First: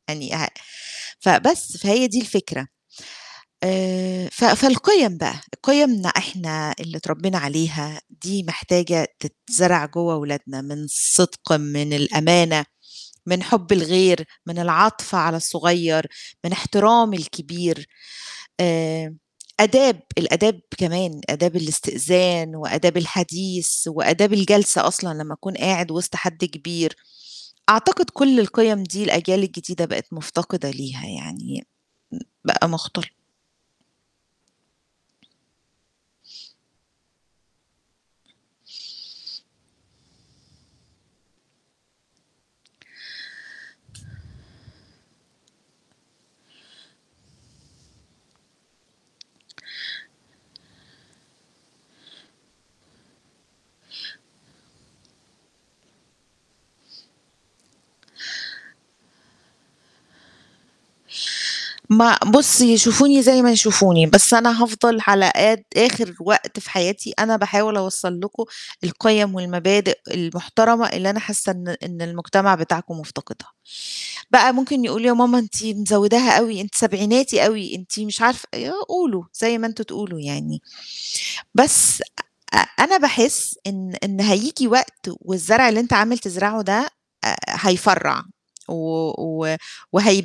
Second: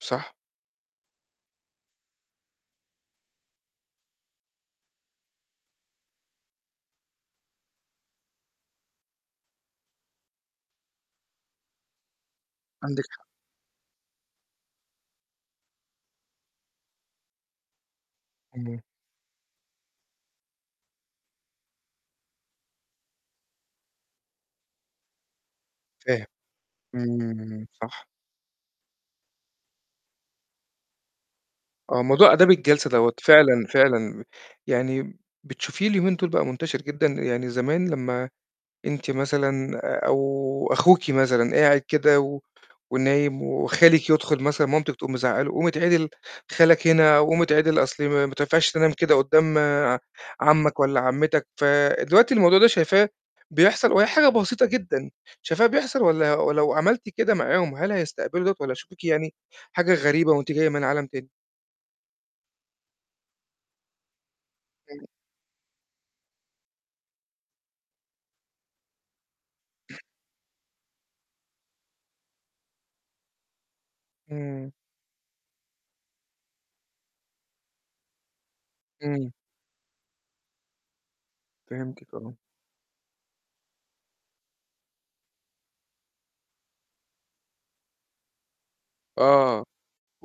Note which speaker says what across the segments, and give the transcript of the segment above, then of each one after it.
Speaker 1: صح.
Speaker 2: يعني أ فبس، فهي دي الفكرة. آآ ف فالقِيَم بقى، قِيَمنا إحنا اللي اتربّينا عليها دي محتاجة تتزرع جوّه ولادنا من صِدق، من الأمانة،
Speaker 1: عندِك حق.
Speaker 2: من حُب الغير، من العَطْف على الصغيّر، من احترام الكبير.
Speaker 1: إمم.
Speaker 2: آآ أداب، الآداب كمان، آداب الاستئذان وآداب الحديث وآداب الجلسة أصلًا لمّا تكون قاعد وِسط
Speaker 1: فاهم.
Speaker 2: حد كبير.
Speaker 1: إمم، صح.
Speaker 2: أعتقد كل القِيَم دي الأجيال الجديدة بقت مُفتقدة ليها يعني م
Speaker 1: آه، موضوع آداب
Speaker 2: بقى
Speaker 1: الجلسة
Speaker 2: مُختل
Speaker 1: دوّة فعلًا، فعلًا يعني بتشوفيه اليومين دُول بقى منتشر جدًا؟ يعني زمان لمّا أنتِ مثلًا آآ أو أخوكِ مثلًا قاعد كده و ونايم وخالِك يدخُل مثلًا مامتِك تقوم مزعَّقة له، قوم اتعِدل خالك هنا أو قوم اتعِدل أصلِ ما ما تنفعش تنام كده قُدّام ع عَمّك والّا عَمِّتك، فدلوقتي الموضوع ده شايفاه بيحصل وهي حاجة بسيطة جدًا، شايفاه بيحصل والّا ولو عملتِ كده معاهم، هل هيستقبلوا دوَّة والّا هيشوفوكِ يعني حاجة غريبة وأنتِ جاية من عالم تاني؟
Speaker 2: مع بُصّي، يشوفوني زي ما يشوفوني، بس أنا هافضل
Speaker 1: إمم
Speaker 2: على قد آخِر وقت في حياتي أنا باحاول أوصّل لكم القِيَم والمبادئ المحترمة اللي أنا حاسّة إن إن المجتمع بتاعكم مُفتقدها. بقى
Speaker 1: إمم.
Speaker 2: ممكن يقولوا: "يا ماما أنتِ مزوِّداها أوي، أنتِ سبعيناتي أوي، أنتِ مش عارفة" يا قولوا
Speaker 1: إمم.
Speaker 2: زي ما أنتم تقولوا يعني. بس
Speaker 1: فهمتِك آه.
Speaker 2: أ أ أنا باحس إن إن هييجيي وقت والزرع اللي أنت عامل تزرعه ده، آآ هيفرّع و و
Speaker 1: آه،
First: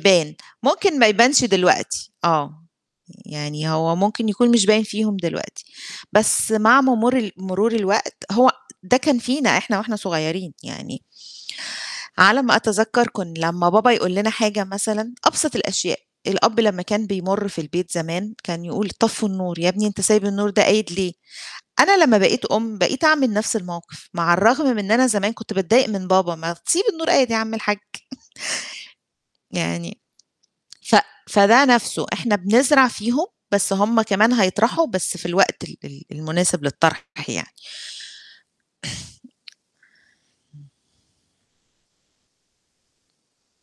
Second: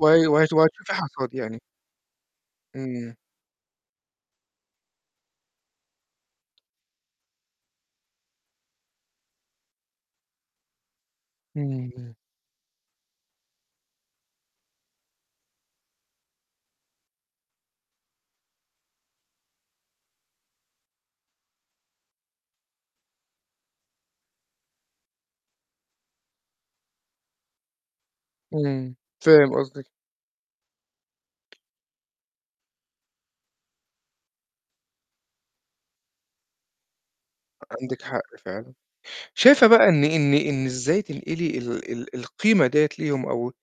Speaker 1: وهي وهت وهتشوفي
Speaker 2: ممكن ما
Speaker 1: حصاد
Speaker 2: يبانش
Speaker 1: يعني.
Speaker 2: دلوقتي آه،
Speaker 1: إمم.
Speaker 2: يعني هو ممكن يكون مش باين فيهم دلوقتي، بس مع مرور مرور الوقت، هو ده كان فينا إحنا وإحنا صغيّرين يعني
Speaker 1: إمم، إمم.
Speaker 2: على ما أتذكَّر كن لمّا بابا يقول لنا حاجة مثلًا، أبسَط الأشياء، الأب لمّا كان بيمُر في البيت زمان كان يقول: "طفّوا النور، يا ابني أنت سايب النور ده قايد ليه؟" أنا لمّا بقيت أُم، بقيت أعمل نَفْس الموقِف مع الرغم من أنا زمان كنت باتضايق من بابا، "ما تسيب النور قايد يا عم الحج."
Speaker 1: إمم، فاهم قصدِك.
Speaker 2: يعني ف فده نَفْسه إحنا بنزرع فيهم، بس هم كمان هيطرحوا، بس في الوقت ال ال المناسب للطرح يعني.
Speaker 1: عندِك حق فعلًا. شايفة بقى إن إن إن إزاي تنقلي ال ال القيمة ديّة ليهم أو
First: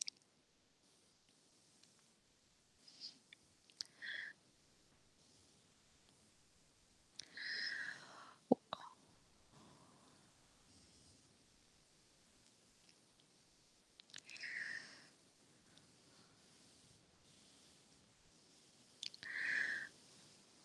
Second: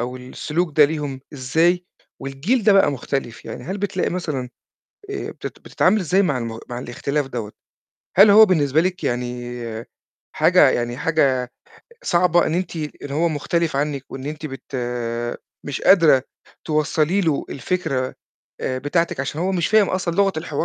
Speaker 1: أو السلوك ده ليهم إزاي والجيل ده بقى مختلف؟ يعني هل بتلاقي مثلًا آآ بت بتتعاملي إزاي مع المغ مع الاختلاف دوّة؟ هل هو بالنسبة لِك يعني حاجة يعني حاجة صعبة إن أنتِ إن هو مختلف عنِّك وإن أنتِ بت مش قادرة توصّلي له الفكرة آآ بتاعتِك عشان هو مش فاهم أصلًا لغة الحوار؟